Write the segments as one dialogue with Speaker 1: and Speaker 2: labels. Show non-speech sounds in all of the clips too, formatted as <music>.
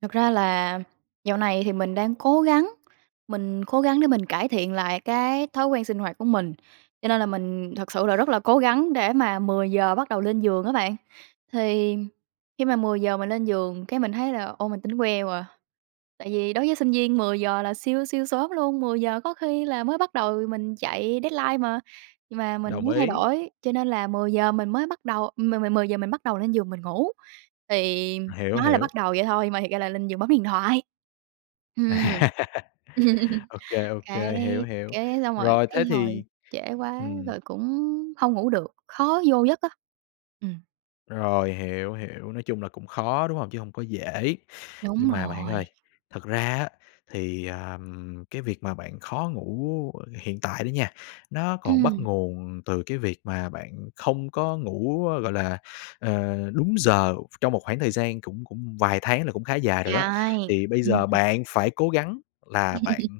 Speaker 1: Thật ra là dạo này thì mình đang cố gắng, mình cố gắng để mình cải thiện lại cái thói quen sinh hoạt của mình, cho nên là mình thực sự là rất là cố gắng để mà 10:00 bắt đầu lên giường á bạn. Thì khi mà 10:00 mình lên giường cái mình thấy là ô, mình tỉnh queo à, tại vì đối với sinh viên 10:00 là siêu siêu sớm luôn, 10:00 có khi là mới bắt đầu mình chạy deadline mà. Nhưng mà mình
Speaker 2: Đồng
Speaker 1: muốn thay
Speaker 2: ý.
Speaker 1: đổi, cho nên là 10:00 mình mới bắt đầu mười mười mười giờ mình bắt đầu lên giường mình ngủ, thì
Speaker 2: Hiểu,
Speaker 1: nói là bắt
Speaker 2: hiểu.
Speaker 1: đầu vậy thôi mà thiệt ra là lên giường bấm điện thoại. Ừm,
Speaker 2: <laughs>
Speaker 1: <chuckles>
Speaker 2: OK, OK,
Speaker 1: cái
Speaker 2: hiểu, hiểu.
Speaker 1: cái xong rồi
Speaker 2: Rồi thế
Speaker 1: thấy thôi,
Speaker 2: thì
Speaker 1: trễ quá
Speaker 2: ừm.
Speaker 1: rồi cũng hông ngủ được, khó vô giấc á. Ừm.
Speaker 2: Rồi, hiểu, hiểu, nói chung là cũng khó, đúng hông? Chứ hông có dễ.
Speaker 1: Đúng
Speaker 2: Nhưng mà bạn
Speaker 1: rồi.
Speaker 2: ơi, thật ra á, thì, à, cái việc mà bạn khó ngủ hiện tại đó nha, nó còn bắt
Speaker 1: Ừm.
Speaker 2: nguồn từ cái việc mà bạn không có ngủ, gọi là, ờ, đúng giờ trong một khoảng thời gian cũng cũng vài tháng là cũng khá dài
Speaker 1: Trời
Speaker 2: rồi đó,
Speaker 1: ơi,
Speaker 2: thì bây
Speaker 1: ừm,
Speaker 2: giờ
Speaker 1: ừm.
Speaker 2: bạn phải cố gắng là bạn,
Speaker 1: <laughs>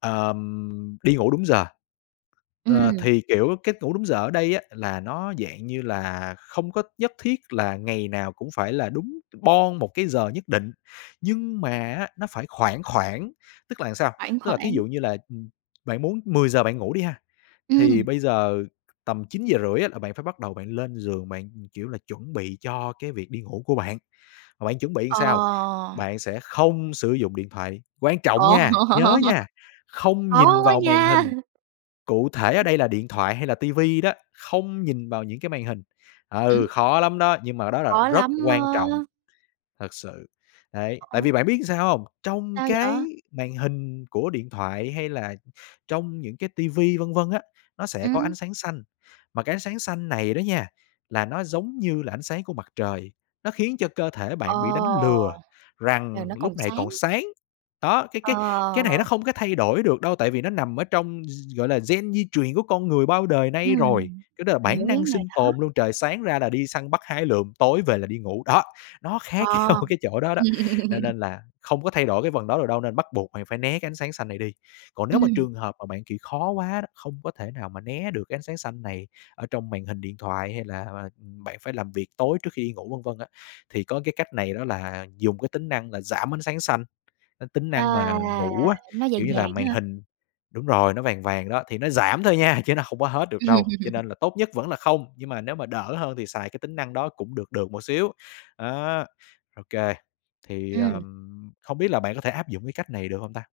Speaker 2: ờm, đi ngủ đúng giờ.
Speaker 1: Ừm.
Speaker 2: Ờ, thì, kiểu, cách ngủ đúng giờ ở đây á, là nó dạng như là không có nhất thiết là ngày nào cũng phải là đúng boong một cái giờ nhất định, nhưng mà á, nó phải khoảng khoảng, tức là sao?
Speaker 1: Khoảng,
Speaker 2: Tức là thí
Speaker 1: khoảng.
Speaker 2: dụ như là, ừm, bạn muốn 10:00 bạn ngủ đi ha, thì
Speaker 1: Ừm.
Speaker 2: bây giờ tầm 9:30 là bạn phải bắt đầu lên giường bạn, kiểu, là chuẩn bị cho cái việc đi ngủ của bạn. Mà bạn chuẩn bị
Speaker 1: Ờ!
Speaker 2: sao? Bạn sẽ không sử dụng điện thoại, quan trọng
Speaker 1: Ờ.
Speaker 2: nha, nhớ nha,
Speaker 1: <laughs>
Speaker 2: không
Speaker 1: Khó
Speaker 2: nhìn
Speaker 1: quá
Speaker 2: vào màn
Speaker 1: nha.
Speaker 2: hình, cụ thể ở
Speaker 1: Ừm.
Speaker 2: đây là điện thoại hay là TV đó, không nhìn vào những cái màn hình.
Speaker 1: Ừm.
Speaker 2: Ừ, khó lắm đó, nhưng mà đó là
Speaker 1: Khó
Speaker 2: rất
Speaker 1: lắm
Speaker 2: quan trọng,
Speaker 1: á.
Speaker 2: thật sự, đấy.
Speaker 1: Ơ,
Speaker 2: Tại
Speaker 1: ồ.
Speaker 2: vì bạn biết sao hông? Trong
Speaker 1: Sao
Speaker 2: cái
Speaker 1: vậy?
Speaker 2: màn hình của điện thoại hay là trong những cái TV vân vân á, nó sẽ có
Speaker 1: Ừm.
Speaker 2: ánh sáng xanh, mà cái ánh sáng xanh này đó nha, là nó giống như là ánh sáng của mặt trời, nó khiến cho cơ thể
Speaker 1: Ờ!
Speaker 2: bạn bị đánh lừa
Speaker 1: Là
Speaker 2: rằng
Speaker 1: nó còn
Speaker 2: lúc này còn
Speaker 1: sáng.
Speaker 2: sáng. Đó, cái cái cái này
Speaker 1: Ờ!
Speaker 2: nó không có thay đổi được đâu, tại vì nó nằm ở trong gi gọi là, gen di truyền của con người bao đời nay rồi,
Speaker 1: Ừm,
Speaker 2: cái đó là
Speaker 1: mình hiểu
Speaker 2: bản
Speaker 1: cái
Speaker 2: năng
Speaker 1: vấn đề
Speaker 2: sinh
Speaker 1: đó.
Speaker 2: tồn luôn, trời sáng ra là đi săn bắt hái lượm, tối về là đi ngủ. Đó, nó khác nhau
Speaker 1: Ờ.
Speaker 2: cái chỗ đó đó, cho
Speaker 1: <laughs>
Speaker 2: nên là không có thay đổi cái phần đó được đâu nên bắt buộc bạn phải né cái ánh sáng xanh này đi. Còn nếu mà
Speaker 1: Ừm.
Speaker 2: trường hợp mà bạn, kiểu, khó quá đó, không có thể nào mà né được cái ánh sáng xanh này ở trong màn hình điện thoại hay là, à, bạn phải làm việc tối trước khi đi ngủ vân vân á, thì có cái cách này đó là dùng cái tính năng là giảm ánh sáng xanh. Ơ, tính
Speaker 1: À!
Speaker 2: năng mà ngủ á,
Speaker 1: Nó vàng
Speaker 2: kiểu như là
Speaker 1: vàng á
Speaker 2: màn
Speaker 1: hả?
Speaker 2: hình đúng rồi, nó vàng vàng đó, thì nó giảm thôi nha, chứ nó không có hết được đâu, cho
Speaker 1: <laughs>
Speaker 2: nên là tốt nhất vẫn là không, nhưng mà nếu mà đỡ hơn thì xài cái tính năng đó cũng được được một xíu, á, OK. Thì,
Speaker 1: Ừm.
Speaker 2: ờm, không biết là bạn có thể áp dụng cái cách này được hông ta?